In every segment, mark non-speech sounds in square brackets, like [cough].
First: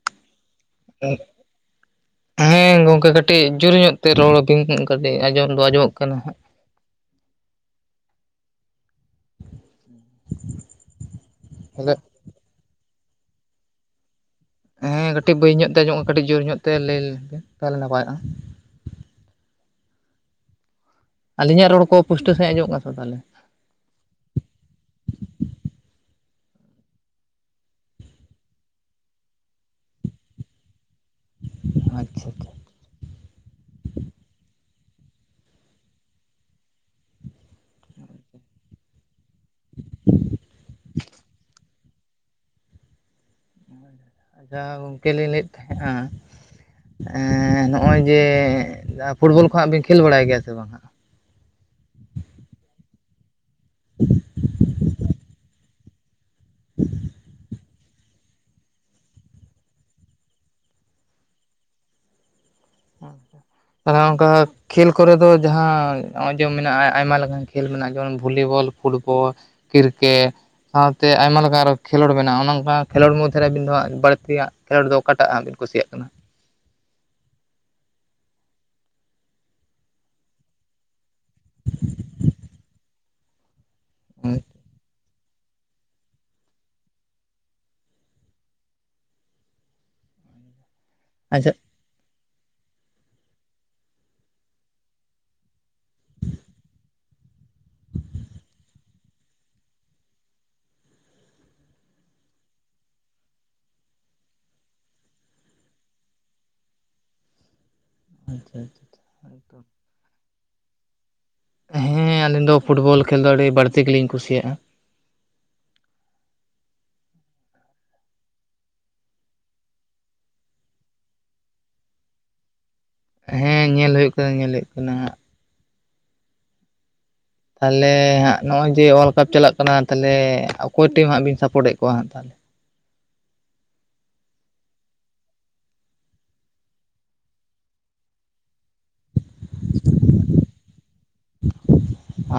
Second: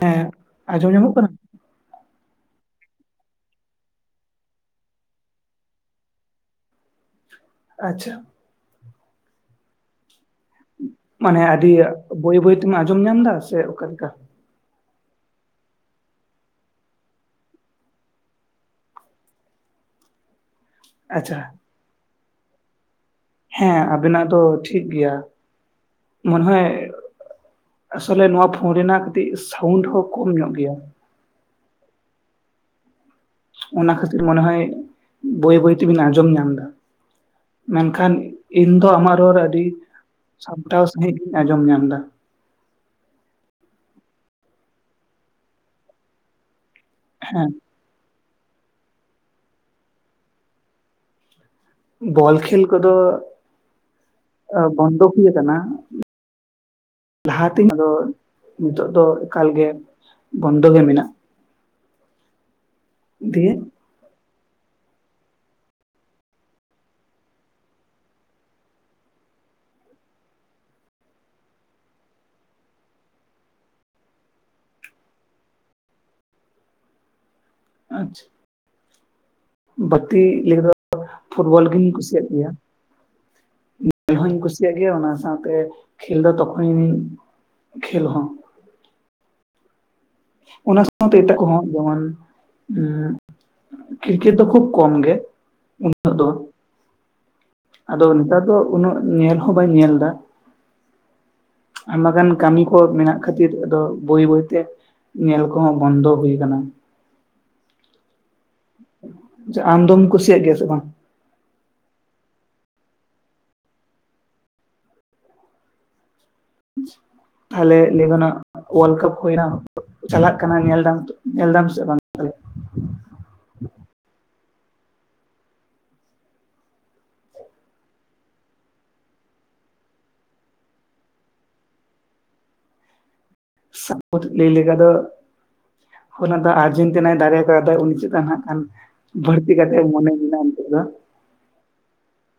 ᱦᱮᱸ ᱟᱸᱡᱚᱢ ᱧᱟᱢᱚᱜ ᱠᱟᱱᱟ ᱦᱮᱸ ᱜᱚᱝᱠᱮ ᱠᱟᱹᱴᱤᱡ ᱡᱳᱨ ᱧᱚᱜ ᱛᱮ ᱨᱚᱲ ᱟᱹᱵᱤᱱ ᱠᱟᱹᱴᱤᱡ ᱟᱸᱡᱚᱢ ᱫᱚ ᱟᱸᱡᱚᱢᱚᱜ ᱠᱟᱱᱟ ᱦᱟᱸᱜ ᱟᱪᱪᱷᱟ [inaudible] ᱢᱟᱱᱮ ᱟᱹᱰᱤ ᱦᱮᱞᱳ ᱵᱟᱹᱭ ᱵᱟᱹᱭ ᱛᱮᱢ ᱟᱸᱡᱚᱢ ᱧᱟᱢ ᱫᱟ ᱥᱮ ᱚᱠᱟ ᱞᱮᱠᱟ ᱦᱮᱸ ᱠᱟᱹᱴᱤᱡ ᱵᱟᱹᱭ ᱧᱚᱜ ᱛᱮ ᱟᱸᱡᱚᱢᱚᱜ ᱠᱟᱹᱴᱤᱡ ᱡᱳᱨ ᱧᱚᱜ ᱛᱮ ᱞᱟᱹᱭ [inaudible] ᱛᱟᱦᱚᱞᱮ ᱱᱟᱯᱟᱭᱚᱜᱼᱟ ᱟᱪᱪᱷᱟ ᱟᱹᱞᱤᱧᱟᱜ ᱨᱚᱲ ᱠᱚ ᱯᱩᱥᱴᱟᱹᱣ ᱥᱟᱺᱦᱤᱡ ᱟᱸᱡᱚᱢᱚᱜ ᱠᱟᱱᱟ ᱥᱮ ᱵᱟᱝ ᱛᱟᱦᱞᱮ ᱦᱮᱸ ᱟᱵᱮᱱᱟᱜ ᱫᱚ ᱴᱷᱤᱠ ᱜᱮᱭᱟ ᱢᱚᱱᱮ ᱦᱚᱭ ᱟᱥᱚᱞᱮ ᱱᱚᱣᱟ ᱯᱷᱳᱱ ᱨᱮᱱᱟᱜ ᱠᱟᱹᱴᱤᱡ ᱥᱟᱣᱩᱱᱰ ᱦᱚᱸ ᱠᱚᱢ ᱧᱚᱜ ᱜᱮᱭᱟ ᱟᱪᱪᱷᱟ ᱚᱱᱟ ᱠᱷᱟᱹᱛᱤᱨ ᱢᱚᱱᱮ ᱦᱚᱭ ᱵᱟᱹᱭ ᱵᱟᱹᱭ ᱛᱮᱵᱮᱱ ᱟᱸᱡᱚᱢ ᱧᱟᱢ ᱮᱫᱟ ᱢᱮᱱ ᱠᱷᱟᱱ ᱤᱧ ᱫᱚ ᱟᱢᱟᱜ ᱨᱚᱲ ᱟᱹᱰᱤ ᱥᱟᱢᱴᱟᱣ ᱥᱟᱺᱦᱤᱡ ᱜᱤᱧ ᱟᱸᱡᱚᱢ ᱧᱟᱢᱫᱟ ᱟᱪᱪᱷᱟ ᱜᱚᱝᱠᱮ ᱞᱤᱧ ᱞᱟᱹᱭᱮᱫ ᱛᱟᱦᱮᱸᱱᱟ ᱦᱮᱸ ᱱᱚᱜᱼᱚᱭ ᱡᱮ ᱯᱷᱩᱴᱵᱚᱞ ᱠᱚᱦᱟᱸᱜ ᱵᱮᱱ ᱠᱷᱮᱞ ᱵᱟᱲᱟᱭ ᱜᱮᱭᱟ ᱥᱮ ᱵᱟᱝ ᱵᱚᱞ ᱠᱷᱮᱞ ᱠᱚᱫᱚ ᱵᱚᱱᱫᱚ ᱦᱩᱭ ᱟᱠᱟᱱᱟ ᱞᱟᱦᱟ ᱛᱤᱱᱚ ᱫᱚ ᱱᱤᱛᱚᱜ ᱫᱚ ᱮᱠᱟᱞ ᱜᱮ ᱵᱚᱱᱫᱚ ᱜᱮ ᱢᱮᱱᱟᱜᱼᱟ ᱫᱤᱭᱮ ᱛᱟᱦᱞᱮ ᱚᱱᱠᱟ ᱠᱷᱮᱞ ᱠᱚᱨᱮ ᱫᱚ ᱡᱟᱦᱟᱸ ᱱᱚᱜᱼᱚᱭ ᱡᱮ ᱢᱮᱱᱟᱜᱼᱟ ᱟᱭᱢᱟ ᱞᱮᱠᱟᱱ ᱠᱷᱮᱞ ᱢᱮᱱᱟᱜᱼᱟ ᱡᱮᱢᱚᱱ ᱵᱷᱚᱞᱤ ᱵᱚᱞ ᱯᱷᱩᱴ ᱵᱚᱞ ᱠᱤᱨᱠᱮᱴ ᱥᱟᱶ ᱛᱮ ᱟᱭᱢᱟ ᱞᱮᱠᱟ ᱟᱨᱚ ᱠᱷᱮᱞᱳᱰ ᱢᱮᱱᱟᱜᱼᱟ ᱚᱱᱠᱟ ᱠᱷᱮᱞᱳᱰ ᱢᱚᱫᱽᱫᱷᱮ ᱨᱮ ᱟᱹᱵᱤᱱ ᱫᱚ ᱦᱟᱸᱜ ᱵᱟᱹᱲᱛᱤᱭᱟᱜ ᱠᱷᱮᱞᱳᱰ ᱫᱚ ᱚᱠᱟᱴᱟᱜ ᱦᱟᱸᱜ ᱵᱤᱱ ᱠᱩᱥᱤᱭᱟᱜ ᱠᱟᱱᱟ? ᱟᱪᱪᱷᱟ ᱵᱟᱹᱛᱤ [unintelligible] ᱫᱚ ᱯᱷᱩᱴᱵᱚᱞ ᱜᱤᱧ ᱠᱩᱥᱤᱭᱟᱜ ᱜᱮᱭᱟ ᱠᱷᱮᱞ ᱦᱚᱧ ᱠᱩᱥᱤᱭᱟᱜ ᱜᱮᱭᱟ ᱚᱱᱟ ᱥᱟᱶ ᱛᱮ ᱠᱷᱮᱞ ᱫᱚ ᱛᱚᱠᱷᱚᱱᱤᱧ ᱠᱷᱮᱞ ᱦᱚᱸ ᱚᱱᱟ ᱥᱟᱶᱛᱮ ᱮᱴᱟᱜ ᱟᱪᱪᱷᱟ ᱠᱚᱦᱚᱸ ᱡᱮᱢᱚᱱ ᱠᱨᱤᱠᱮᱴ ᱫᱚ ᱠᱷᱩᱵ ᱠᱚᱢ ᱜᱮ ᱩᱱᱟᱹᱜ ᱫᱚ ᱟᱫᱚ ᱱᱮᱛᱟᱨ ᱫᱚ ᱩᱱᱟᱹᱜ ᱧᱮᱞ ᱦᱚᱸ ᱵᱟᱹᱧ ᱧᱮᱞ ᱮᱫᱟ ᱟᱭᱢᱟ ᱜᱟᱱ ᱠᱟᱹᱢᱤ ᱠᱚ ᱢᱮᱱᱟᱜ ᱠᱷᱟᱹᱛᱤᱨ ᱟᱫᱚ ᱵᱟᱹᱭ ᱵᱟᱹᱭ ᱛᱮ ᱧᱮᱞ ᱠᱚᱦᱚᱸ ᱵᱚᱱᱫᱚ ᱦᱩᱭ ᱟᱠᱟᱱᱟ ᱟᱪᱪᱷᱟ ᱟᱪᱪᱷᱟ ᱟᱢᱫᱚᱢ ᱠᱩᱥᱤᱭᱟᱜ ᱜᱮᱭᱟ ᱥᱮ ᱵᱟᱝ? ᱦᱮᱸ ᱟᱹᱞᱤᱧ ᱫᱚ ᱯᱷᱩᱴ ᱵᱚᱞ ᱠᱷᱮᱞ ᱫᱚ ᱟᱹᱰᱤ ᱵᱟᱹᱲᱛᱤ ᱜᱮᱞᱤᱧ ᱠᱩᱥᱤᱭᱟᱜᱼᱟ [unintelligible] ᱛᱟᱦᱞᱮ ᱞᱟᱹᱭ ᱜᱟᱱᱚᱜᱼᱟ ᱚᱣᱟᱞᱰ ᱠᱟᱯ ᱦᱩᱭᱱᱟ ᱪᱟᱞᱟᱜ ᱠᱟᱱᱟ ᱧᱮᱞ ᱫᱟᱢ ᱧᱮᱞ ᱫᱟᱢ ᱥᱮ ᱵᱟᱝ? ᱦᱮᱸ ᱧᱮᱞ ᱦᱩᱭᱩᱜ ᱠᱟᱱᱟ ᱧᱮᱞ ᱦᱩᱭᱩᱜ ᱠᱟᱱᱟ ᱦᱟᱜ ᱛᱟᱦᱚᱞᱮ ᱦᱟᱸᱜ ᱱᱚᱜᱼᱚᱭ ᱡᱮ ᱳᱣᱟᱨᱞᱰ ᱠᱟᱯ ᱪᱟᱞᱟᱜ ᱠᱟᱱᱟ ᱛᱟᱦᱚᱞᱮ ᱚᱠᱚᱭ ᱴᱤᱢ ᱦᱟᱸᱜ ᱵᱤᱱ ᱥᱟᱯᱳᱨᱮᱫ ᱠᱚᱣᱟ ᱦᱟᱸᱜ ᱛᱟᱦᱚᱞᱮ ᱥᱟᱯᱚᱨᱴ ᱞᱟᱹᱭ ᱞᱮᱠᱟ ᱫᱚ ᱚᱱᱟ ᱫᱚ ᱟᱨᱡᱮᱱᱴᱤᱱᱟᱭ ᱫᱟᱲᱮ ᱠᱚᱜᱼᱟ ᱟᱫᱚ ᱩᱱᱤ ᱪᱮᱛᱟᱱ ᱱᱟᱜ ᱠᱷᱟᱱ ᱵᱟᱹᱲᱛᱤ ᱠᱟᱛᱮ ᱢᱚᱱᱮ ᱢᱮᱱᱟᱜᱼᱟ ᱱᱤᱛᱚᱜ ᱫᱚ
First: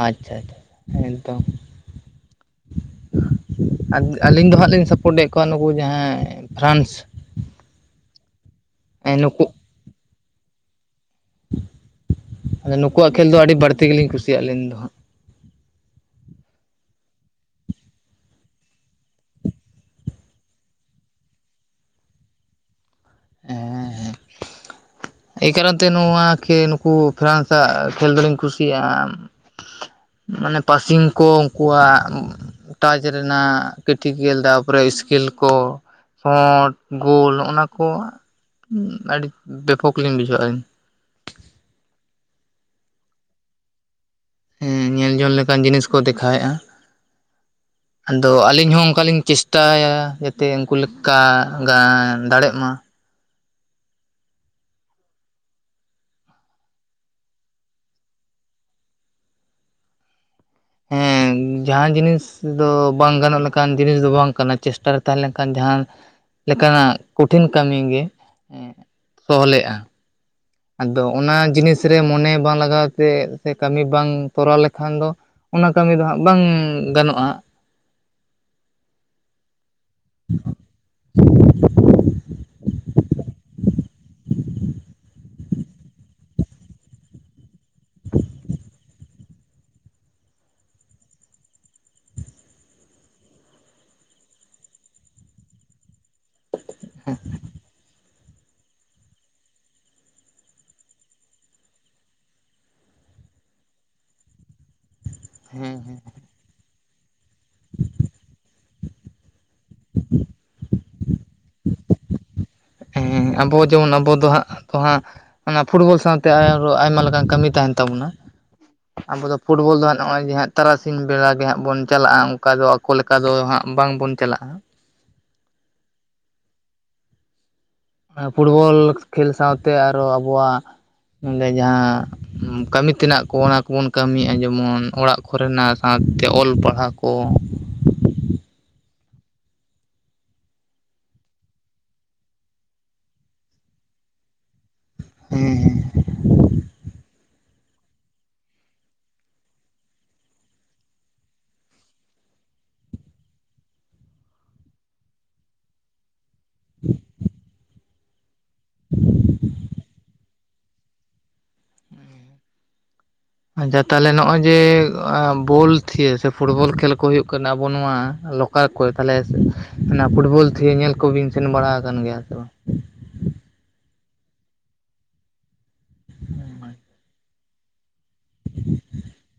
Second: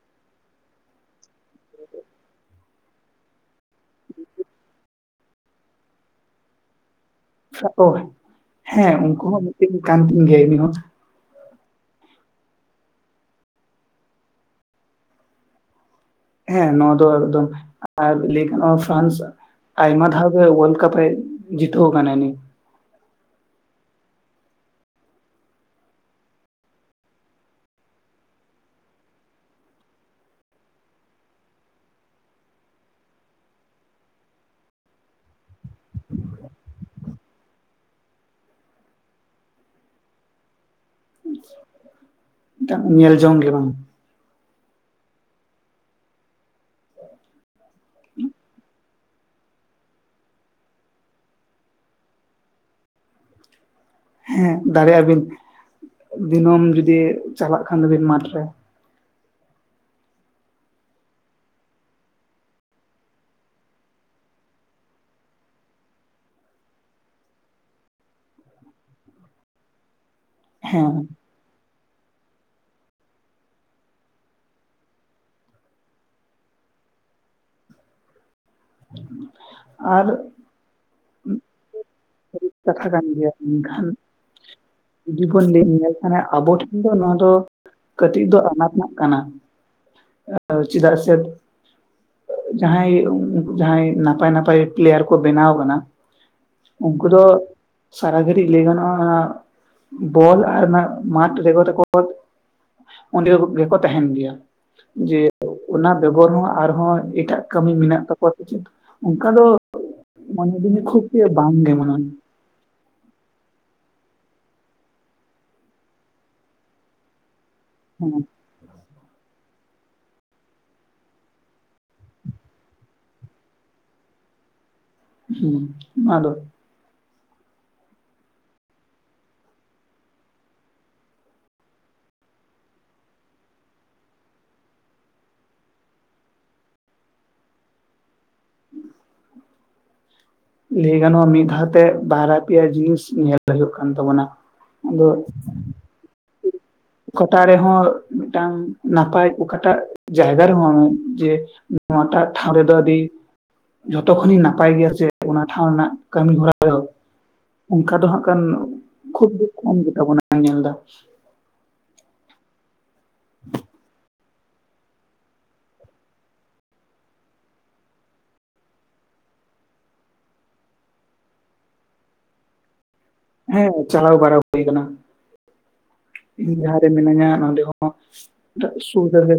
ᱟᱪᱪᱷᱟ ᱟᱪᱪᱷᱟ ᱮᱠᱫᱚᱢ ᱟᱹᱞᱤᱧ ᱫᱚ ᱦᱟᱸᱜ ᱞᱤᱧ ᱥᱟᱯᱳᱨᱴᱮᱫ ᱠᱚᱣᱟ ᱱᱩᱠᱩ ᱡᱟᱦᱟᱸᱭ ᱯᱷᱨᱟᱱᱥ ᱦᱮᱸ ᱩᱱᱠᱩ ᱦᱚᱸ ᱱᱩᱠᱩ ᱢᱤᱫᱴᱤᱱ ᱠᱟᱱ ᱛᱤᱧ ᱜᱮᱭᱟ ᱩᱱᱤ ᱦᱚᱸ ᱟᱫᱚ ᱱᱩᱠᱩᱣᱟᱜ ᱠᱷᱮᱹᱞ ᱫᱚ ᱟᱹᱰᱤ ᱵᱟᱹᱲᱛᱤ ᱜᱮᱞᱤᱧ ᱠᱩᱥᱤᱭᱟᱜᱼᱟ ᱟᱹᱞᱤᱧ ᱫᱚ ᱦᱟᱸᱜ ᱦᱮᱸ ᱱᱚᱣᱟ ᱫᱚ ᱮᱠᱫᱚᱢ ᱟᱨ ᱞᱟᱹᱭ ᱜᱟᱱᱚᱜᱼᱟ ᱯᱷᱨᱟᱱᱥ ᱟᱭᱢᱟ ᱫᱷᱟᱣ ᱜᱮ ᱚᱣᱟᱨᱞᱰ ᱠᱟᱯ ᱮ ᱡᱤᱛᱟᱹᱣ ᱟᱠᱟᱱᱟᱭ ᱦᱮᱸ ᱦᱮᱸ ᱮᱭ ᱠᱟᱨᱚᱱ ᱛᱮ ᱱᱚᱣᱟ ᱠᱷᱮᱞ ᱱᱩᱠᱩ ᱯᱷᱨᱟᱱᱥ ᱟᱜ ᱠᱷᱮᱞ ᱫᱚᱞᱤᱧ ᱠᱩᱥᱤᱭᱟᱜᱼᱟ ᱢᱟᱱᱮ ᱯᱟᱥᱤᱝ ᱠᱚ ᱩᱱᱠᱩᱣᱟᱜ ᱴᱟᱪ ᱨᱮᱱᱟᱜ ᱠᱮᱴᱤᱠᱮᱞ ᱛᱟᱨᱯᱚᱨᱮ ᱥᱠᱤᱞ ᱠᱚ ᱥᱚᱴ ᱜᱳᱞ ᱚᱱᱟᱠᱚ ᱟᱹᱰᱤ ᱵᱮᱯᱚᱠ ᱞᱤᱧ ᱵᱩᱡᱷᱟᱹᱣᱟᱞᱤᱧ ᱢᱤᱫᱴᱟᱝ ᱧᱮᱞ ᱡᱚᱝ ᱜᱮ ᱵᱟᱝ ᱦᱮᱸ ᱧᱮᱞᱡᱚᱝ ᱞᱮᱠᱟᱱ ᱡᱤᱱᱤᱥ ᱠᱚ ᱫᱮᱠᱷᱟᱣᱮᱫᱼᱟ ᱟᱫᱚ ᱟᱹᱞᱤᱧ ᱦᱚᱸ ᱚᱱᱠᱟᱞᱤᱧ ᱪᱮᱥᱴᱟᱭᱟ ᱡᱟᱛᱮ ᱩᱱᱠᱩ ᱞᱮᱠᱟ ᱫᱟᱲᱮᱜ ᱢᱟ ᱦᱮᱸ ᱫᱟᱲᱮᱭᱟᱜᱼᱟ ᱵᱤᱱ ᱫᱤᱱᱟᱹᱢ ᱡᱩᱫᱤ ᱪᱟᱞᱟᱜ ᱠᱷᱟᱱ ᱫᱚᱵᱤᱱ ᱢᱟᱴᱷᱨᱮ ᱦᱮᱸ ᱡᱟᱦᱟᱸ ᱡᱤᱱᱤᱥ ᱫᱚ ᱵᱟᱝ ᱜᱟᱱᱚᱜ ᱞᱮᱠᱟᱱ ᱡᱤᱱᱤᱥ ᱫᱚ ᱵᱟᱝ ᱠᱟᱱᱟ ᱪᱮᱥᱴᱟᱨᱮ ᱛᱟᱦᱮᱸ ᱞᱮᱱᱠᱷᱟᱱ ᱡᱟᱦᱟᱸ ᱞᱮᱠᱟᱱᱟᱜ ᱠᱚᱴᱷᱤᱱ ᱠᱟᱹᱢᱤ ᱜᱮ ᱥᱚᱦᱞᱮᱜᱼᱟ ᱦᱮᱸ ᱟᱫᱚ ᱚᱱᱟ ᱡᱤᱱᱤᱥ ᱨᱮ ᱢᱚᱱᱮ ᱵᱟᱝ ᱞᱟᱜᱟᱣ ᱛᱮ ᱥᱮ ᱠᱟᱹᱢᱤ ᱵᱟᱝ ᱠᱚᱨᱟᱣ ᱞᱮᱠᱷᱟᱱ ᱫᱚ ᱚᱱᱟ ᱠᱟᱹᱢᱤ ᱫᱚ ᱦᱟᱸᱜ ᱵᱟᱝ ᱜᱟᱱᱚᱜᱼᱟ ᱟᱨ ᱠᱟᱛᱷᱟ ᱠᱟᱱ ᱜᱮᱭᱟ ᱢᱮᱱᱠᱷᱟᱱ ᱡᱩᱫᱤ ᱵᱚᱱ ᱞᱟᱹᱭ ᱧᱮᱞᱠᱷᱟᱱ ᱟᱵᱚ ᱴᱷᱮᱱ ᱫᱚ ᱱᱚᱣᱟ ᱫᱚ ᱠᱟᱹᱴᱤᱡ ᱫᱚ ᱟᱱᱟᱴᱱᱟᱜ ᱠᱟᱱᱟ ᱪᱮᱫᱟᱜ ᱥᱮ ᱡᱟᱦᱟᱸᱭ ᱡᱟᱦᱟᱸᱭ ᱱᱟᱯᱟᱭ ᱱᱟᱯᱟᱭ ᱯᱞᱮᱭᱟᱨ ᱠᱚ ᱵᱮᱱᱟᱣ ᱠᱟᱱᱟ ᱩᱱᱠᱩ ᱫᱚ ᱥᱟᱨᱟ ᱜᱷᱟᱹᱲᱤᱡ ᱞᱟᱹᱭ ᱜᱟᱱᱚᱜᱼᱟ ᱵᱚᱞ ᱟᱨ ᱚᱱᱟ ᱢᱟᱴᱷ ᱨᱮᱜᱮ ᱛᱟᱠᱚ ᱚᱸᱰᱮ ᱜᱮᱠᱚ ᱛᱟᱦᱮᱱ ᱜᱮᱭᱟ ᱡᱮ ᱚᱱᱟ ᱦᱮᱸ ᱵᱮᱜᱚᱨ ᱦᱚᱸ ᱟᱨᱦᱚᱸ ᱮᱴᱟᱜ ᱠᱟᱹᱢᱤ ᱢᱮᱱᱟᱜ ᱛᱟᱠᱚᱣᱟ ᱪᱮᱫ ᱚᱱᱠᱟ ᱫᱚ ᱢᱚᱱᱮ [unintelligible] ᱠᱷᱩᱵ ᱵᱟᱝᱜᱮ ᱢᱚᱱᱮᱦᱚᱭ ᱦᱮᱸ ᱟᱵᱚ ᱡᱮᱢᱚᱱ ᱟᱵᱚ ᱫᱚ ᱦᱟᱸᱜ ᱫᱚ ᱦᱟᱸᱜ ᱚᱱᱟ ᱯᱷᱩᱴᱵᱚᱞ ᱥᱟᱶᱛᱮ ᱟᱨᱚᱸ ᱟᱭᱢᱟ ᱞᱮᱠᱟᱱ ᱠᱟᱹᱢᱤ ᱛᱟᱦᱮᱱ ᱛᱟᱵᱚᱱᱟ ᱟᱵᱚ ᱫᱚ ᱯᱷᱩᱴᱵᱚᱞ ᱫᱚ ᱦᱟᱸᱜ ᱱᱚᱜᱼᱚᱭᱮ ᱦᱟᱸᱜ ᱛᱟᱨᱟᱥᱤᱧ ᱵᱮᱲᱟ ᱜᱮ ᱦᱟᱸᱜ ᱵᱚᱱ ᱪᱟᱞᱟᱜᱼᱟ ᱚᱱᱠᱟ ᱫᱚ ᱟᱠᱚ ᱞᱮᱠ ᱚᱱᱠᱟ ᱫᱚ ᱦᱟᱸᱜ ᱵᱟᱝᱵᱚᱱ ᱪᱟᱞᱟᱜᱼᱟ ᱾ ᱦᱩᱸ ᱢᱟᱞᱳ ᱯᱷᱩᱴᱵᱚᱞ ᱠᱷᱮᱞ ᱥᱟᱶᱛᱮ ᱟᱨᱦᱚᱸ ᱟᱵᱚᱣᱟᱜ ᱱᱚᱸᱰᱮ ᱡᱟᱦᱟᱸ ᱠᱟᱹᱢᱤ ᱛᱮᱱᱟᱜ ᱠᱚ ᱚᱱᱟ ᱠᱚᱵᱚᱱ ᱠᱟᱹᱢᱤᱭᱮᱜᱼᱟ ᱡᱮᱢᱚᱱ ᱚᱲᱟᱜ ᱠᱚᱨᱮᱱᱟᱜ ᱥᱟᱶᱛᱮ ᱚᱞ ᱯᱟᱲᱦᱟᱜ ᱠᱚ, ᱞᱟᱹᱭ ᱜᱟᱱᱚᱜᱼᱟ ᱢᱤᱫ ᱫᱷᱟᱣ ᱛᱮ ᱵᱟᱨᱭᱟ ᱯᱮᱭᱟ ᱡᱤᱱᱤᱥ ᱧᱮᱞ ᱦᱩᱭᱩᱜ ᱠᱟᱱ ᱛᱟᱵᱚᱱᱟ ᱾ ᱟᱫᱚ ᱦᱮᱸ ᱚᱠᱟᱴᱟᱜ ᱨᱮᱦᱚᱸ ᱢᱤᱫᱴᱟᱝ ᱱᱟᱯᱟᱭ ᱚᱠᱟᱴᱟᱜ ᱡᱟᱭᱜᱟ ᱨᱮᱦᱚᱸ ᱡᱮ ᱱᱚᱣᱟᱴᱟᱜ ᱴᱷᱟᱶ ᱨᱮᱫᱚ ᱟᱹᱰᱤ ᱡᱷᱚᱛᱚ ᱠᱷᱚᱱᱤᱧ ᱱᱟᱯᱟᱭ ᱜᱮᱭᱟ ᱥᱮ, ᱚᱱᱟ ᱴᱷᱟᱶ ᱨᱮᱱᱟᱜ ᱠᱟᱹᱢᱤ ᱦᱚᱨᱟ ᱫᱚ ᱚᱱᱠᱟ ᱫᱚ ᱦᱟᱸᱜ ᱠᱷᱟᱱ ᱠᱷᱩᱵ ᱫᱩᱠ ᱠᱚᱢ ᱜᱮᱛᱟᱵᱚᱱᱟ ᱧᱮᱞ ᱫᱟ ᱾ ᱟᱪᱪᱷᱟ ᱛᱟᱦᱚᱞᱮ ᱱᱚᱜᱼᱚᱭ ᱡᱮ, ᱵᱚᱞ ᱛᱷᱤᱭᱟᱹ ᱥᱮ ᱯᱷᱩᱴᱵᱚᱞ ᱠᱷᱮᱞ ᱠᱚ ᱦᱩᱭᱩᱜ ᱠᱟᱱᱟ ᱟᱵᱚ ᱱᱚᱣᱟ ᱞᱳᱠᱟᱞ ᱠᱚᱨᱮ ᱛᱟᱦᱚᱞᱮ ᱚᱱᱟ ᱯᱷᱩᱴᱵᱚᱞ ᱛᱷᱤᱭᱟᱹ ᱧᱮᱞ ᱠᱚᱵᱤᱱ ᱥᱮᱱ ᱵᱟᱲᱟ ᱟᱠᱟᱱ ᱜᱮᱭᱟ ᱥᱮ ᱵᱟᱝ? ᱦᱮᱸ ᱪᱟᱞᱟᱣ ᱵᱟᱲᱟ ᱦᱩᱭ ᱟᱠᱟᱱᱟ ᱤᱧ ᱡᱟᱦᱟᱸ ᱨᱮ ᱢᱤᱱᱟᱹᱧᱟ ᱱᱚᱰᱮ ᱦᱚᱸ ᱥᱩᱨ ᱨᱮᱜᱮ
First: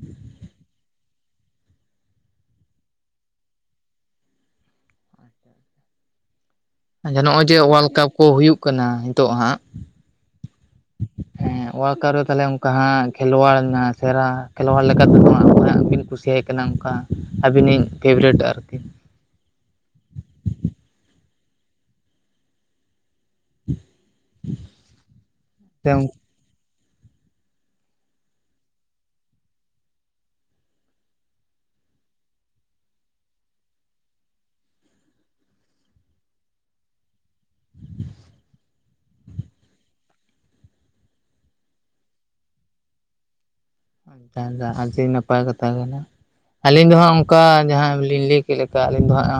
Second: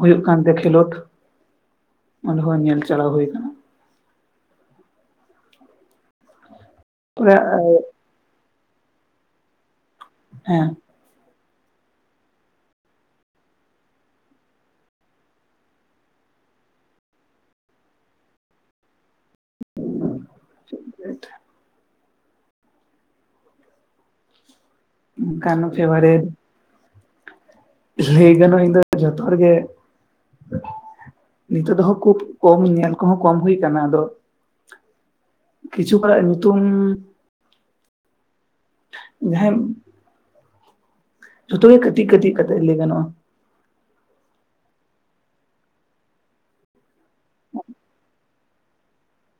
ᱦᱩᱭᱩᱜ ᱠᱟᱱᱛᱮ ᱠᱷᱮᱞᱳᱰ ᱚᱸᱰᱮ ᱦᱚᱸ ᱧᱮᱞ ᱪᱟᱞᱟᱣ ᱦᱩᱭ ᱠᱟᱱᱟ ᱾ ᱟᱪᱪᱷᱟ ᱛᱚᱵᱮ ᱱᱚᱜᱼᱚᱭ ᱡᱮ ᱳᱭᱟᱞᱰ ᱠᱟᱯ ᱠᱚ ᱦᱩᱭᱩᱜ ᱠᱟᱱᱟ ᱱᱤᱛᱚᱜ ᱦᱟᱸᱜ ᱦᱮᱸ ᱦᱮᱸ ᱳᱭᱟᱨᱠᱟᱨ ᱨᱮ ᱛᱟᱦᱚᱞᱮ ᱚᱱᱠᱟ ᱦᱟᱸᱜ ᱠᱷᱮᱞᱳᱣᱟᱲ ᱨᱮᱱᱟᱜ ᱥᱮᱨᱟ ᱠᱷᱮᱞᱣᱟᱲ ᱵᱤᱱ ᱠᱩᱥᱤᱭᱟᱭ ᱠᱟᱱᱟ ᱚᱱᱠᱟ ᱟᱹᱵᱤᱱᱤᱡ ᱯᱷᱮᱵᱟᱨᱮᱴ ᱟᱨᱠᱤ [inaudible] [inaudible] ᱚᱱᱠᱟᱱ ᱯᱷᱮᱵᱟᱨᱮᱴ ᱞᱟᱹᱭ ᱜᱟᱱᱚᱜᱼᱟ ᱤᱧ ᱫᱚ ᱡᱚᱛᱚ ᱦᱚᱲ ᱜᱮ, ᱱᱤᱛᱚᱜ ᱫᱚᱦᱚ ᱠᱷᱩᱵ ᱠᱚᱢ ᱤᱧ ᱧᱮᱞ ᱠᱚᱦᱚᱸ ᱠᱚᱢ ᱦᱩᱭ ᱠᱟᱱᱟ ᱟᱫᱚ ᱠᱤᱪᱷᱩ ᱠᱚᱲᱟᱜ ᱧᱩᱛᱩᱢ [unintelligible] ᱡᱷᱚᱛᱚ ᱜᱮ ᱠᱟᱹᱛᱤᱜ ᱠᱟᱹᱛᱤᱜ ᱠᱟᱛᱮ ᱞᱟᱹᱭ ᱜᱟᱱᱚᱜᱼᱟ ᱾ ᱛᱮᱦᱮᱧ ᱫᱚ ᱟᱹᱰᱤ ᱱᱟᱯᱟᱭ ᱠᱟᱛᱷᱟ ᱠᱟᱱᱟ ᱾ ᱟᱹᱞᱤᱧ ᱫᱚ ᱦᱟᱸᱜ ᱚᱱᱠᱟ ᱡᱟᱦᱟᱸ ᱞᱤᱧ ᱞᱟᱹᱭ ᱠᱮᱫ ᱞᱮᱠᱟ ᱟᱹᱞᱤᱧ ᱫᱚ ᱦᱟᱸᱜ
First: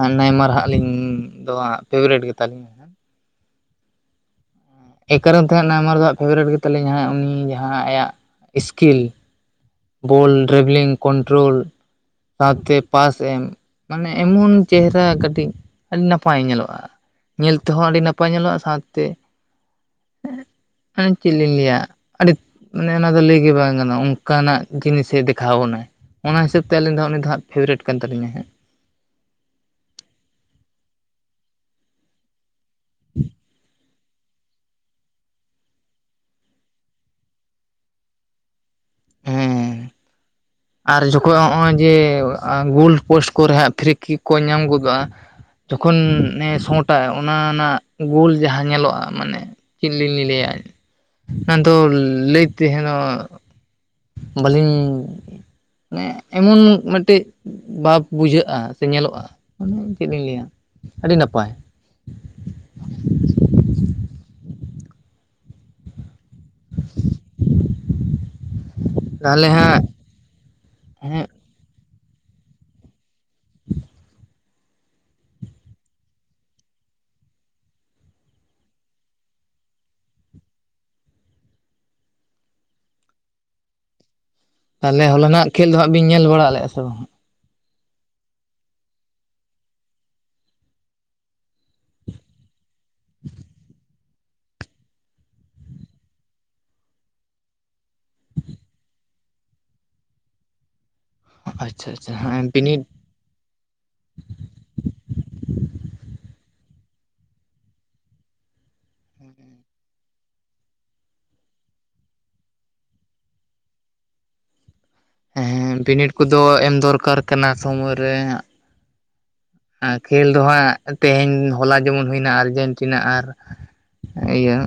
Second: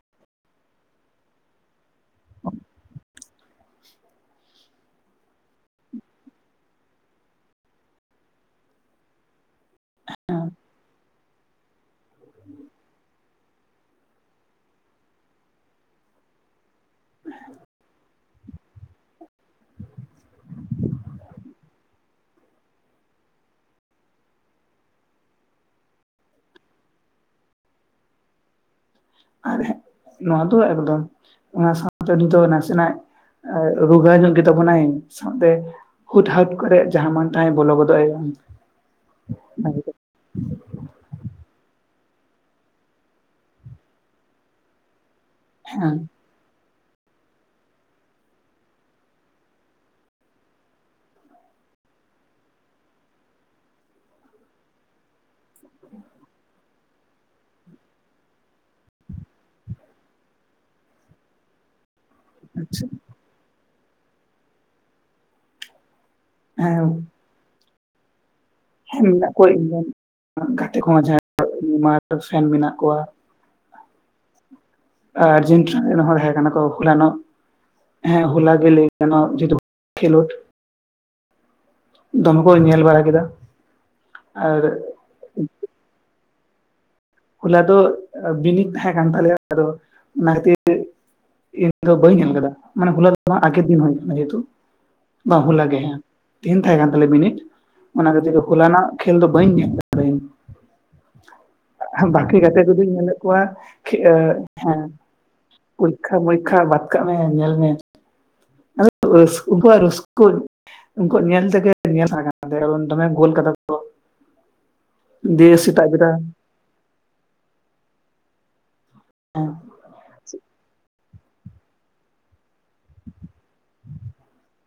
ᱟᱸᱜ ᱱᱟᱭᱢᱟᱨ ᱦᱟᱸᱜ ᱟᱹᱞᱤᱧ ᱫᱚ ᱦᱟᱸᱜ ᱯᱷᱮᱵᱟᱨᱮᱴ ᱜᱮᱛᱟᱞᱤᱧᱟᱭ ᱾ ᱮᱠᱟᱨᱚᱱ ᱛᱮ ᱦᱟᱸᱜ ᱱᱟᱭᱢᱟᱨ ᱫᱚ ᱯᱷᱮᱵᱟᱨᱮᱴ ᱜᱮᱛᱟᱞᱤᱧᱟ ᱩᱱᱤ ᱡᱟᱦᱟᱸ ᱟᱭᱟᱜ ᱥᱠᱤᱞ ᱜᱳᱞ ᱰᱨᱟᱵᱷᱮᱞᱤᱝ ᱠᱚᱱᱴᱨᱳᱞ ᱥᱟᱶᱛᱮ ᱯᱟᱥ ᱯᱟᱥ ᱮᱢ ᱢᱟᱱᱮ ᱮᱢᱚᱱ ᱪᱮᱦᱨᱟ ᱠᱟᱹᱴᱤᱡ ᱟᱹᱰᱤ ᱱᱟᱯᱟᱭ ᱧᱮᱞᱚᱜᱼᱟ ᱾ ᱧᱮᱞ ᱛᱮᱦᱚᱸ ᱟᱹᱰᱤ ᱱᱟᱯᱟᱭ ᱧᱮᱞᱚᱜᱼᱟ ᱥᱟᱶᱛᱮ ᱮᱸᱜ ᱢᱟᱱᱮ ᱪᱮᱫ ᱞᱤᱧ ᱞᱟᱹᱭᱟ ᱟᱹᱰᱤ ᱢᱟᱱᱮ ᱚᱱᱟ ᱫᱚ ᱞᱟᱹᱭᱜᱮ ᱵᱟᱝ ᱜᱟᱱᱚᱜᱼᱟ ᱚᱱᱠᱟᱱᱟᱜ ᱡᱤᱱᱤᱥᱮ ᱫᱮᱠᱷᱟᱣ ᱟᱵᱚᱱᱟᱭ ᱾ ᱚᱱᱟ ᱦᱤᱥᱟᱹᱵᱽᱛᱮ ᱟᱹᱞᱤᱧ ᱫᱚ ᱩᱱᱤ ᱫᱚ ᱦᱟᱸᱜ ᱯᱷᱮᱵᱟᱨᱮᱴ ᱠᱟᱱ ᱛᱟᱞᱤᱧᱟᱭ ᱦᱟᱸᱜ ᱟᱨ ᱱᱚᱣᱟ ᱫᱚ ᱮᱠᱫᱚᱢ ᱚᱱᱟ ᱥᱟᱶᱛᱮ ᱱᱤᱛᱚᱜ ᱱᱟᱥᱮᱱᱟᱜ ᱨᱩᱜᱟᱹᱭ ᱧᱚᱜ ᱜᱮᱛᱟ ᱵᱚᱱᱟᱭ ᱥᱟᱶᱛᱮ ᱦᱩᱴ ᱦᱟᱴ ᱠᱚᱨᱮ ᱡᱟᱦᱟᱸ ᱢᱟᱱ ᱛᱟᱦᱟᱭ ᱵᱚᱞᱚ ᱜᱚᱫᱚᱜᱼᱟᱭ ᱵᱟᱝ ᱦᱮᱸ ᱟᱨ ᱡᱚᱠᱷᱚᱡ ᱦᱚᱜᱼᱚᱭ ᱡᱮ ᱜᱳᱞᱰ ᱯᱳᱥᱴ ᱠᱚᱨᱮ ᱦᱟᱸᱜ ᱯᱷᱨᱤ ᱠᱚ ᱧᱟᱢ ᱜᱚᱫᱚᱜᱼᱟ ᱾ ᱡᱚᱠᱷᱚᱱ ᱦᱮᱸ ᱮᱸ ᱥᱚᱸᱴ ᱥᱚᱴᱟᱭ ᱚᱱᱟ ᱨᱮᱱᱟᱜ ᱜᱳᱞ ᱡᱟᱦᱟᱸ ᱧᱮᱞᱚᱜᱼᱟ ᱢᱟᱱᱮ ᱪᱮᱫ ᱞᱤᱧ ᱞᱟᱹᱞᱟᱹᱭᱟ ᱾ ᱢᱮᱱ ᱫᱚ ᱞᱟᱹᱭ ᱛᱮᱦᱚᱱᱚᱜ ᱵᱟᱹᱞᱤᱧ ᱢᱟᱱᱮ ᱮᱢᱚᱱ ᱢᱤᱫᱴᱮᱡ ᱵᱟᱵ ᱵᱩᱡᱷᱟᱹᱜᱼᱟ ᱥᱮ ᱧᱮᱞᱚᱜᱼᱟ ᱢᱟᱱᱮ ᱪᱮᱫ ᱞᱤᱧ ᱞᱟᱹᱭᱟ ᱟᱹᱰᱤ ᱱᱟᱯᱟᱭ ᱾ ᱟᱪᱪᱷᱟ ᱦᱮᱸ ᱦᱮᱸ ᱢᱮᱱᱟᱜ ᱠᱚᱣᱟ ᱛᱟᱦᱚᱞᱮ ᱦᱟᱸᱜ ᱤᱧᱨᱮ ᱜᱟᱛᱮ ᱠᱚᱦᱚᱸ ᱦᱮᱸ ᱡᱟᱦᱟᱸᱭ ᱢᱟᱨ ᱯᱷᱮᱱ ᱢᱮᱱᱟᱜ ᱠᱚᱣᱟ ᱾ ᱟᱨᱡᱮᱱᱴᱤᱱᱟ ᱨᱮᱱ ᱦᱚᱲ ᱦᱮ ᱠᱟᱱᱟ ᱠᱚ ᱦᱩᱞᱟᱱᱚ᱾ ᱦᱮᱸ ᱦᱚᱞᱟ ᱜᱮ ᱞᱟᱹᱭ ᱜᱟᱱ [unintelligible] ᱡᱮᱛᱩ ᱠᱷᱮᱞᱳᱰ, ᱫᱚᱢᱮ ᱠᱚ ᱧᱮᱞ ᱵᱟᱲᱟ ᱠᱮᱫᱟ᱾ ᱟᱨ ᱛᱟᱦᱚᱞᱮ ᱦᱚᱮᱱᱟᱜ ᱠᱷᱮᱞ ᱫᱚ ᱦᱟᱸᱜ ᱵᱤᱱ ᱧᱮᱞ ᱵᱟᱲᱟ ᱞᱮᱫᱼᱟ ᱥᱮ ᱵᱟᱝ? ᱦᱚᱞᱟ ᱫᱚ ᱵᱤᱱᱤᱰ ᱛᱟᱦᱮᱸᱟᱸ ᱠᱟᱱ ᱛᱟᱞᱮᱭᱟ ᱟᱫᱚ ᱚᱱᱟ ᱠᱷᱟᱹᱛᱤᱨ ᱤᱧ ᱫᱚ ᱵᱟᱹᱧ ᱧᱮᱞ ᱟᱠᱟᱫᱟ ᱢᱟᱱᱮ ᱦᱚᱞᱟ ᱟᱠᱮᱨ ᱫᱤᱱ ᱦᱩᱭ ᱠᱟᱱᱟ ᱡᱮᱦᱛᱩ, ᱵᱟᱝ ᱦᱚᱞᱟ ᱜᱮ ᱦᱮᱸ ᱛᱤᱦᱤᱧ ᱛᱟᱦᱮᱸ ᱠᱟᱱ ᱛᱟᱞᱮᱭᱟ ᱵᱤᱱᱤᱴ ᱚᱱᱟ ᱠᱷᱟᱹᱛᱤᱨ ᱛᱮ ᱦᱚᱞᱟ ᱨᱮᱱᱟᱜ ᱠᱷᱮᱞ ᱫᱚ ᱵᱟᱹᱧ ᱧᱮᱞ ᱫᱟ [unintelligible] ᱟᱪᱪᱷᱟ ᱟᱪᱪᱷᱟ ᱵᱟᱠᱤ ᱜᱟ ᱦᱮᱸ ᱠᱟᱛᱮ ᱵᱤᱱᱤᱰ ᱠᱚᱫᱚᱩᱧ ᱢᱮᱱᱮᱫ ᱠᱚᱣᱟ, ᱦᱮᱸ ᱯᱚᱨᱤᱠᱠᱷᱟ ᱯᱚᱨᱤᱠᱠᱷᱟ ᱵᱟᱫ ᱠᱟᱜ ᱢᱮ ᱧᱮᱞ ᱢᱮ, [unintelligible] ᱩᱱᱠᱩ ᱧᱮᱞ ᱛᱮᱜᱮ ᱧᱮᱞ ᱠᱟᱱᱟ ᱫᱚᱢᱮ ᱜᱳᱞ ᱠᱟᱫᱟ ᱠᱚ, ᱦᱮᱸ ᱵᱤᱱᱤᱰ ᱵᱮᱲᱟ ᱠᱚᱫᱚ ᱮᱢ ᱫᱚᱨᱠᱟᱨ ᱠᱟᱱᱟ ᱥᱚᱢᱚᱭ ᱨᱮ᱾ ᱠᱷᱮᱞ ᱫᱚ ᱦᱟᱸᱜ ᱛᱮᱦᱮᱧ ᱦᱚᱞᱟ ᱡᱮᱢᱚᱱ ᱦᱩᱭᱱᱟ ᱟᱨᱡᱮᱱᱴᱤᱱᱟ ᱟᱨ ᱤᱭᱟᱹ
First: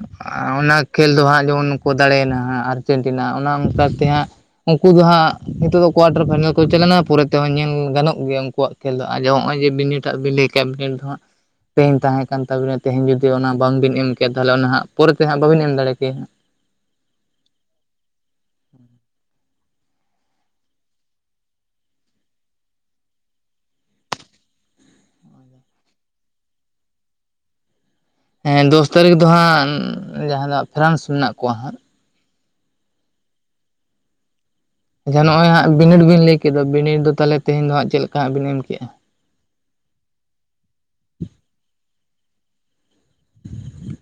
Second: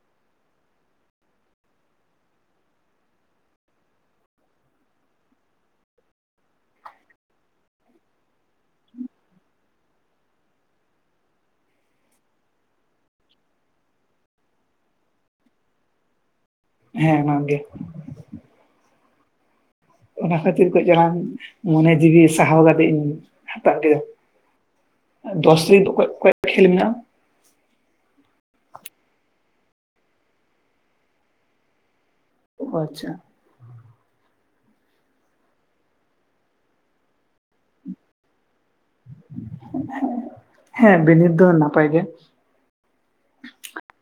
ᱚᱱᱟ ᱠᱷᱮᱞ ᱫᱚ ᱦᱟᱸᱜ ᱡᱮᱢᱚᱱ ᱠᱚ ᱫᱟᱲᱮᱭᱱᱟ ᱦᱟᱸᱜ ᱟᱨᱡᱮᱱᱴᱤᱱᱟ ᱚᱱᱟ ᱚᱱᱠᱟᱛᱮ ᱦᱟᱸᱜ, ᱩᱱᱠᱩ ᱫᱚ ᱦᱟᱸᱜ ᱱᱤᱛᱚᱜ ᱫᱚ ᱠᱚᱣᱟᱴᱟᱨ ᱯᱷᱟᱭᱱᱟᱞ ᱠᱚ ᱪᱟ ᱞᱮᱱᱟ ᱯᱚᱨᱮ ᱛᱮᱦᱚᱸ ᱧᱮᱞ ᱜᱟᱱᱚᱜ ᱜᱮᱭᱟ ᱩᱱᱠᱩᱣᱟᱜ ᱠᱷᱮᱞ ᱫᱚ ᱟ ᱦᱚᱸᱜᱼᱚᱭ ᱡᱮ, ᱵᱤᱱ ᱱᱹᱴᱟᱜ ᱵᱤᱱ ᱞᱟᱹᱭ ᱠᱮᱜᱼᱟ ᱫᱚ ᱦᱟᱸᱜ, ᱛᱮᱦᱮᱧ ᱛᱟᱦᱮᱸ ᱠᱟᱱ ᱛᱟᱵᱤᱱᱟ ᱛᱮᱦᱤᱧ ᱡᱩᱫᱤ ᱚᱱᱟ ᱵᱟᱝᱵᱤᱱ ᱮᱢ ᱠᱮᱼᱟ ᱛᱟᱦᱚᱞᱮ ᱚᱱᱟ ᱦᱜ ᱯᱚᱨᱮᱛᱮ ᱦᱟᱸᱜ ᱵᱟᱹᱵᱤᱱ ᱮᱢ ᱫᱟᱲᱮ ᱠᱮᱭᱟ ᱦᱟᱸᱜ᱾ ᱦᱮᱸ [unintelligible] ᱚᱱᱟ ᱠᱷᱟᱹᱛᱤᱨ ᱠᱚ ᱪᱞᱟᱝ ᱢᱚᱱᱮ ᱡᱤᱣᱤ ᱥᱟᱦᱟᱣ ᱠᱟᱛᱮ ᱤᱧ ᱦᱟᱛᱟᱣ ᱠᱮᱫᱟ᱾ ᱫᱚᱥ ᱨᱮ ᱚᱠᱚ ᱚᱠᱚᱭ ᱠᱷᱮᱞ ᱢᱮᱱᱟᱜᱼᱟ? ᱦᱮᱸ ᱫᱚᱥ ᱛᱟᱹᱨᱤᱠᱷ ᱫᱚ ᱦᱟᱸᱜ ᱡᱟᱦᱟᱸ ᱫᱚ ᱯᱷᱮᱨᱟᱱᱥ ᱢᱮᱱᱟᱜ ᱠᱚᱣᱟ ᱦᱟᱸᱜ᱾ ᱚ ᱟᱪᱪᱷᱟ ᱟᱪᱪᱷᱟ ᱱᱚᱜᱼᱚᱭ ᱦᱜ ᱵᱤ ᱵᱤᱱ ᱞᱟᱹᱭ ᱠᱮᱫᱟ ᱵᱤᱱᱤ ᱫᱚ ᱛᱟᱦᱚᱞᱮ ᱛᱮᱦᱮᱧ ᱫᱚ ᱦᱟᱸᱜ ᱪᱮᱫ ᱞᱮᱠᱟᱜ ᱵᱤᱱ ᱮᱢ ᱠᱮᱫᱮᱜᱼᱟ? ᱦᱮᱸ ᱵᱤᱱᱤᱰ ᱫᱚ ᱱᱟᱯᱟᱭ ᱜᱮ᱾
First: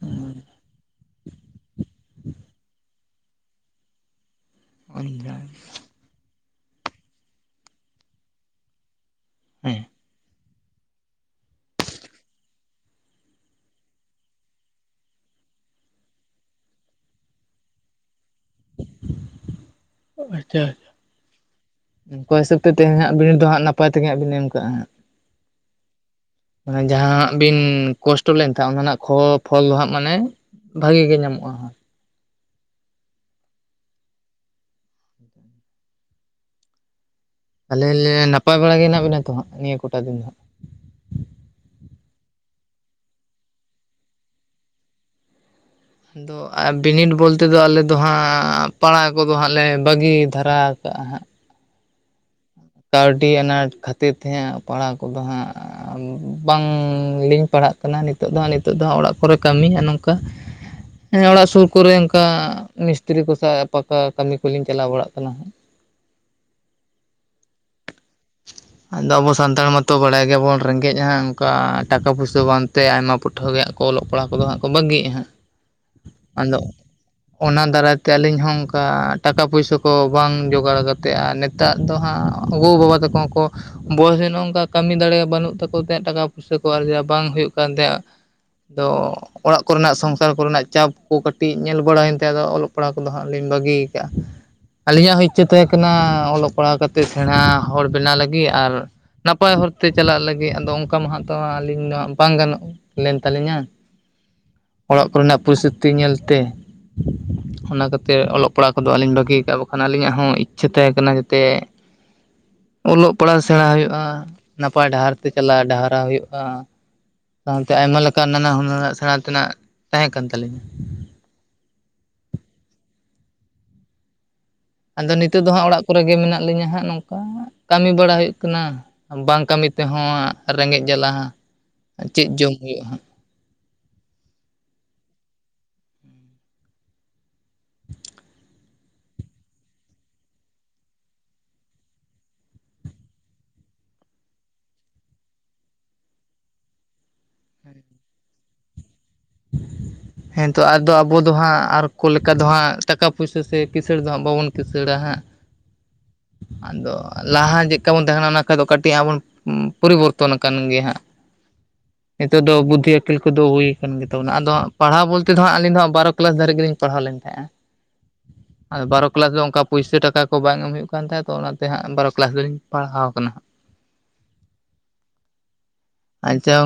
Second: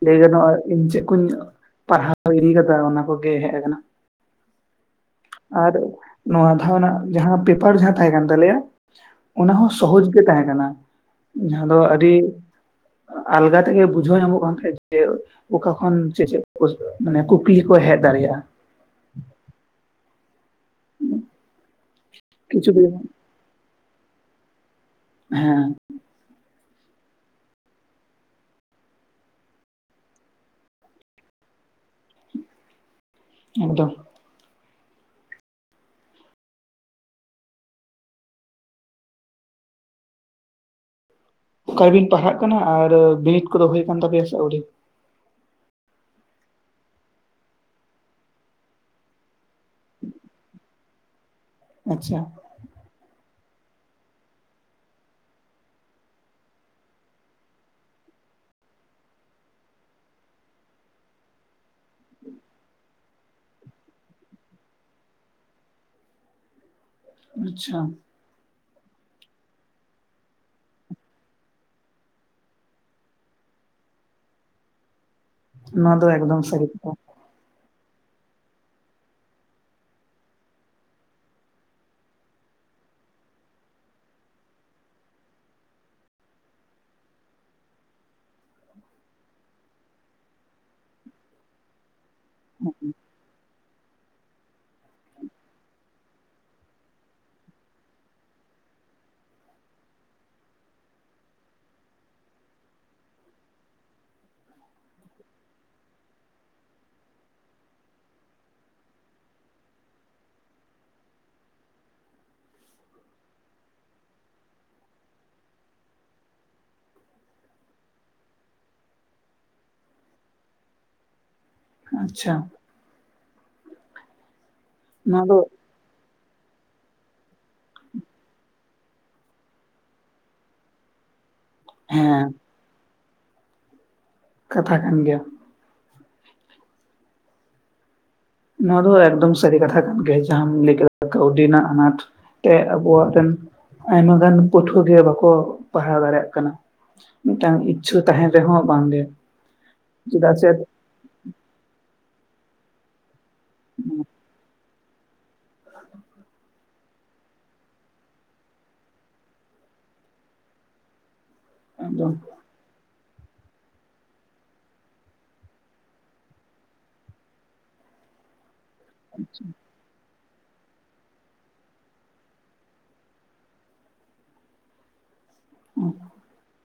ᱞᱟᱹᱭ ᱜᱟᱱᱚᱜᱼᱟ ᱤᱧ ᱪᱮᱫ ᱠᱚᱧ ᱯᱟᱲᱦᱟᱣ ᱤᱫᱤ ᱠᱟᱫᱟ ᱚᱱᱟ ᱠᱚᱜᱮ ᱦᱮᱡ ᱟᱠᱟᱱᱟ᱾ [unintelligible] ᱟᱨ ᱱᱚᱣᱟ ᱫᱷᱟᱣ ᱨᱮᱱᱟᱜ ᱡᱟᱦᱟᱸ ᱯᱮᱯᱟᱨ ᱡᱟᱦᱟᱸ ᱛᱟᱦᱮᱸ ᱠᱟᱱ ᱛᱟᱞᱮᱭᱟ᱾ ᱚᱱᱟ ᱦᱚᱸ ᱥᱚᱦᱚᱡ ᱜᱮ ᱛᱟᱦᱮᱸ ᱠᱟᱱᱟ, ᱡᱟᱦᱟᱸ ᱫᱚ ᱟᱹᱰᱤ ᱟᱞᱜᱟ ᱛᱮᱜᱮ ᱵᱩᱡ ᱵᱩᱡᱷᱟᱹᱣ ᱧᱟᱢᱚᱜ ᱠᱟᱱ ᱛᱟᱦᱮᱸ ᱡᱮ ᱚᱠᱟ ᱠᱷᱚᱱ ᱪᱮᱫ ᱪᱮᱫ ᱠᱚ ᱢᱟᱱᱮ ᱠᱩᱠᱞᱤ ᱠᱚ ᱦᱮᱡ ᱫᱟᱲᱮᱭᱟᱜᱼᱟ᱾ ᱟᱪᱪᱷᱟ ᱟᱪᱷᱟ ᱚᱱᱠᱟ ᱦᱤᱥᱟᱹᱵ ᱛᱮ ᱠᱤᱪᱷᱩ ᱫᱤᱱ ᱛᱮᱦᱮᱧᱜ ᱵᱤᱱ ᱫᱚ ᱦᱟᱸᱜ ᱱᱟᱯᱟᱭ ᱛᱮᱜᱮ ᱦᱟᱸᱜ ᱵᱤᱱ ᱮᱢ ᱠᱟᱜᱼᱟ ᱦᱟᱸᱜ᱾ ᱦᱮᱸ ᱢᱟᱱᱮ ᱡᱟᱦᱟᱸᱱᱟᱜ ᱵᱤᱱ ᱠᱚᱥᱴᱚ ᱞᱮᱱ ᱛᱟᱦᱮᱸ ᱚᱱᱟ ᱨᱮᱱᱟᱜ ᱯᱷᱚᱞ ᱫᱚ ᱦᱟᱸᱜ ᱢᱟᱱᱮ ᱵᱷᱟᱜᱤ ᱜᱮ ᱧᱟᱢᱚᱜᱼᱟ᱾ ᱮᱫᱚᱢ [inaudible] ᱟᱞᱮ ᱱᱟᱯᱟᱭ ᱵᱟᱲᱟ ᱜᱮ ᱦᱮᱱᱟᱜ ᱵᱮᱱᱟ ᱛᱚ ᱦᱜ ᱱᱤᱭᱟᱹ ᱠᱚᱴᱟ ᱫᱤᱱ ᱫᱚ ᱦᱟᱸᱜ? ᱚᱠᱟᱨᱮᱵᱤᱱ ᱯᱟᱲᱦᱟᱜ ᱠᱟᱱᱟ ᱟᱨ ᱵᱤᱱᱤᱰ ᱠᱚᱫᱚ ᱦᱩᱭ ᱟᱠ ᱛᱟᱯᱮᱭᱟ ᱥᱮ ᱟᱹᱣᱨᱤ? ᱫᱚ ᱟᱨ ᱵᱤᱱᱤᱰ ᱵᱚᱞᱛᱮᱫᱚ ᱟᱞᱮᱫ ᱫᱚ ᱦᱟᱸᱜ ᱯᱟᱲᱟ ᱠᱚᱫᱚ ᱦᱟᱸᱜ ᱞᱮ ᱵᱟᱹᱜᱤ ᱫᱷᱟᱨᱟ ᱠᱟᱜᱼᱟ ᱦᱟᱸᱜ᱾ ᱟᱪᱪᱷᱟ ᱠᱟᱹᱣᱰᱤ ᱟᱱᱟᱴ ᱠᱷᱟᱹᱛᱤᱨ ᱛᱮ ᱦᱟᱸᱜ ᱯᱟᱲᱦᱟᱣ ᱠᱚᱫᱚ ᱦᱟᱸᱜ, ᱵᱟᱝᱞᱤᱞᱤᱧ ᱯᱟᱲᱦᱟᱜ ᱠᱟᱱᱟ ᱱᱤᱛᱚᱜ ᱫᱚ ᱦᱟᱸᱜ ᱱᱤᱛᱚᱜ ᱫᱚ ᱦᱟᱸᱜ ᱚᱲᱟᱜ ᱠᱚᱨᱮ ᱠᱟᱹᱢᱤ ᱟ ᱱᱚᱝᱠᱟ᱾ ᱦᱮᱸ ᱚᱲᱟᱜ ᱥᱩᱨ ᱠᱚᱨᱮ ᱚᱱᱠᱟ ᱢᱤᱥᱛᱨᱤ ᱠᱚ ᱥᱟᱶ ᱯᱟᱷᱟᱠᱟ ᱠᱟᱹᱢᱤ ᱠᱚᱞᱤᱧ ᱪᱟᱞᱟᱣ ᱵᱟᱲᱟᱜ ᱠᱟᱱᱟ ᱦᱟᱸᱜ᱾ ᱟᱪᱪᱷᱟ ᱟᱫᱚ ᱟᱵᱚ ᱥᱟᱱᱛᱟᱲ ᱢᱟᱛᱚ ᱵᱟᱲᱟᱭ ᱜᱮᱭᱟᱵᱚᱱ ᱨᱮᱸᱜᱮᱡᱼᱟ ᱚᱱᱠᱟ ᱴᱟᱠᱟ ᱯᱩᱭᱥᱟᱹ ᱵᱟᱝᱛᱮ ᱟᱭᱢᱟ ᱯᱴᱷᱟᱹ ᱜᱮ ᱦ ᱠᱚ ᱚᱞᱚᱜ ᱯᱦᱟᱜ ᱠᱚᱫᱚ ᱦᱟᱸᱜ ᱠᱚ ᱵᱟᱹᱜᱤᱮᱜᱼᱟ ᱦᱟᱸᱜ᱾ ᱱᱚᱣᱟ ᱫᱚ ᱮᱠᱫᱚᱢ ᱟᱫᱚ ᱥᱟᱹᱨᱤ ᱠᱟᱛᱷᱟ᱾ ᱚᱱᱟ ᱫᱟᱨᱟᱭᱛᱮ ᱟᱹᱞᱤᱧ ᱦᱚᱸ ᱚᱱᱠᱟ ᱴᱟᱠᱟ ᱯᱩᱭᱥᱟᱹ ᱠᱚ ᱵᱟᱝ ᱡᱳᱚᱜᱟᱲ ᱠᱟᱛᱮᱼᱟ, ᱱᱮᱛᱟᱜ ᱫᱚ ᱦᱟᱸᱜ ᱜᱚᱼᱵᱟᱵᱟ ᱛᱟᱠᱚ ᱦᱚᱸ ᱠᱚ, ᱵᱚᱭᱚᱥ ᱨᱮ ᱱᱚ ᱱᱚᱝᱠᱟ ᱠᱟᱹᱢᱤ ᱫᱟᱲᱮᱭᱟᱜ ᱵᱟᱹᱱᱩᱜ ᱛᱟᱠᱚ ᱛᱟᱦᱮᱸ ᱴᱟᱠᱟ ᱯᱚᱭᱥᱟ ᱠᱚ ᱟᱨᱡᱟ ᱵᱟᱝ ᱦᱩᱭᱩᱜ ᱠᱟᱱ ᱛᱟᱦᱮᱸᱫ ᱫᱚ ᱚᱲᱟᱜ ᱠᱚᱨᱮᱱᱟᱜ ᱥᱚᱝᱥᱟᱨ ᱠᱚᱨᱮᱱᱟᱜ ᱪᱟᱯ ᱠᱚ ᱠᱟᱹᱴᱤᱡ ᱧᱮᱞ ᱵᱟᱲᱟᱭᱮᱱ ᱛ ᱫᱚ ᱚᱞᱚᱜ ᱯᱟᱲᱦᱟᱜ ᱠᱚᱫᱚ ᱦᱟᱸᱜ ᱞᱤᱧ ᱵᱟᱹᱜᱤᱭᱟ ᱟᱠᱫᱼᱟ ᱟᱹᱞᱤᱧᱟᱜ ᱦᱚᱸ ᱤᱪᱪᱷᱟᱹ ᱛᱟᱦᱮᱸ ᱠᱟᱱᱟ ᱚᱞᱚᱜᱦᱟᱜ ᱯᱟᱲᱟᱣ ᱠᱟᱛᱮᱫ ᱥᱮᱬᱟ ᱦᱚᱲ ᱵᱮᱱᱟᱣ ᱞᱟᱹᱜᱤᱫ ᱟᱨ ᱱᱟᱯᱟᱭ ᱦᱚᱨᱛᱮ ᱪᱟᱞᱟᱜ ᱞᱟᱹᱜᱤᱫ ᱟᱫᱚ ᱚᱱᱠᱟ ᱢᱟ ᱦᱟᱛᱟᱣᱟ ᱟᱹᱞᱤᱧ ᱢᱟ ᱵᱟᱝ ᱜᱟᱱᱚᱜᱼᱟ ᱞᱮᱱ ᱛᱟᱞᱤᱧᱟ ᱚᱲᱟᱜ ᱠᱚᱨᱮᱱᱟᱜ ᱯᱚᱨᱤᱥᱛᱷᱤᱛᱤ ᱧᱮᱞᱛᱮ ᱚᱱᱟ ᱠᱷᱟᱹᱛᱤᱨ ᱚᱞᱚᱜ ᱯᱟᱲᱦᱟᱜ ᱠᱚᱫᱚ ᱟᱹᱞᱤᱧ ᱵᱷᱟᱜᱤᱭ ᱠᱟᱜᱼᱟ ᱵᱟᱠᱷᱟᱱ ᱟᱹᱞᱤᱧᱟᱜ ᱦᱚᱸ ᱤᱪᱪᱷᱟᱹ ᱛᱟᱦᱮᱠᱟᱱᱟ ᱡᱟᱛᱮ ᱚᱞᱚᱜ ᱯᱟᱲᱦᱟᱣ ᱥᱮᱬᱟ ᱦᱩᱭᱩᱜᱼᱟ ᱱᱟᱯᱟᱭ ᱰᱟᱦᱟᱨ ᱛᱮ ᱪᱟᱞᱟᱜ ᱰᱟᱦᱟᱨᱟᱣ ᱦᱩᱭᱩᱜᱼᱟ ᱥᱟᱶᱛᱮ ᱟᱭᱢᱟ ᱞᱮᱠᱟ ᱱᱟᱱᱟ ᱦᱩᱱᱟᱹᱨ ᱥᱮᱬᱟ ᱛᱮᱱᱟᱜ ᱛᱟᱦᱮᱸ ᱠᱟᱱ ᱛᱟᱹᱟᱞᱤᱧᱟ ᱟᱪᱪᱷᱟ ᱟᱫᱚ ᱱᱤᱛᱚᱜᱜ ᱫᱚ ᱦᱜ ᱚᱲᱟᱜ ᱠᱚᱨᱮ ᱜᱮ ᱢᱮᱱᱟᱜ ᱞᱤᱧᱟᱹ ᱦᱟᱸᱜ ᱱᱚᱝᱠᱟ ᱠᱟᱹᱢᱤ ᱵᱟᱲᱟ ᱦᱩᱭᱩᱜ ᱠᱟᱱᱟ ᱵᱟᱝ ᱠᱟᱹᱢᱤ ᱛᱮᱦᱚᱸ ᱦᱟᱸᱜ ᱨᱮᱸᱜᱮᱡ ᱡᱟᱞᱟ ᱦᱟᱸᱜ ᱦᱮᱸ ᱪᱮᱫ ᱡᱚᱢ ᱦᱩᱭᱩᱜ-ᱟ ᱦᱟᱸᱜ ᱠᱟᱛᱷᱟ ᱠᱟᱱ ᱜᱮᱭᱟ ᱱᱚᱶᱟ ᱫᱚ ᱮᱠᱫᱚᱢ ᱥᱟᱹᱨᱤ ᱠᱟᱛᱷᱟ ᱠᱟᱱ ᱜᱮᱭᱟ ᱡᱟᱦᱟᱢ ᱞᱟᱹᱭ ᱠᱮᱫ ᱠᱟᱹᱣᱰᱤ ᱨᱮᱱᱟᱜ ᱟᱱᱟᱴ ᱛᱮ ᱟᱵᱚᱣᱟᱜ ᱨᱮᱱ ᱟᱭᱢᱟ ᱜᱟᱱ ᱯᱟᱹᱴᱷᱩᱣᱟᱹ ᱜᱮ ᱵᱟᱠᱚ ᱯᱟᱲᱦᱟᱣ ᱫᱟᱲᱮᱭᱟᱜ ᱠᱟᱱᱟ ᱢᱤᱫᱴᱟᱝ ᱤᱪᱪᱷᱟᱹ ᱛᱟᱦᱮᱱ ᱨᱮᱦᱚᱸ ᱵᱟᱝ ᱜᱮ ᱦᱮᱸ ᱛᱚ ᱟᱫᱚ ᱟᱵᱚ ᱫᱚ ᱦᱟᱸᱜ ᱟᱨ ᱠᱚ ᱞᱮᱠᱟ ᱫᱚ ᱦᱟᱸᱜ ᱴᱟᱠᱟ ᱯᱩᱭᱥᱟᱹ ᱥᱮ ᱠᱤᱥᱟᱹᱬ ᱫᱚ ᱦᱟᱸᱜ ᱵᱟᱵᱚᱱ ᱠᱤᱥᱟᱹᱬᱲᱟ ᱦᱟᱸᱜ ᱟᱫᱚ ᱞᱟᱦᱟ ᱪᱮᱫ ᱠᱟᱵᱚᱱ ᱛᱟᱦᱮᱱᱟ ᱚᱱᱟ ᱠᱷᱟᱡ ᱫᱚ ᱠᱟᱹᱴᱤᱡ ᱟᱵᱚᱱ ᱯᱚᱨᱤᱵᱚᱨᱛᱚᱱ ᱟᱠᱟᱱ ᱜᱮᱭᱟ ᱦᱟᱸᱜ ᱟᱫᱚ ᱱᱤᱛᱚᱜ ᱫᱚ ᱵᱩᱫᱽᱫᱷᱤ ᱟᱹᱠᱤᱞ ᱠᱚᱫᱚ ᱦᱩᱭ ᱠᱟᱱ ᱜᱮ ᱛᱟᱵᱚᱱᱟ ᱟᱫᱚ ᱦᱟᱸᱜ ᱯᱟᱲᱦᱟᱣ ᱵᱚᱞᱛᱮ ᱫᱚ ᱦᱟᱸᱜ ᱟᱹᱞᱤᱧ ᱫᱚ ᱦᱟᱸᱜ ᱵᱟᱨᱚ ᱠᱞᱟᱥ ᱫᱷᱟᱹᱨᱤᱡ ᱜᱮᱞᱤᱧ ᱯᱟᱲᱦᱟᱣ ᱞᱮᱱ ᱛᱟᱦᱮᱸᱜ-ᱟ᱾ ᱟᱫᱚ ᱵᱟᱨᱚ ᱠᱞᱟᱥ ᱫᱚ ᱚᱱᱠᱟᱵ ᱯᱩᱭᱥᱟᱹ ᱴᱟᱠᱟ ᱠᱚ ᱵᱟᱝ ᱮᱢ ᱦᱩᱭᱩᱜ ᱠᱟᱱ ᱛᱟᱦᱮᱸᱫ ᱛᱚ ᱚᱱᱟ ᱛᱮ ᱦᱟᱸᱜ ᱵᱟᱨᱚ ᱠᱞᱟᱥ ᱫᱚᱞᱤᱧ ᱯᱟᱲᱦᱟᱣ ᱠᱟᱱᱟ ᱦᱟᱸᱜ ᱟᱪᱪᱷᱟᱢ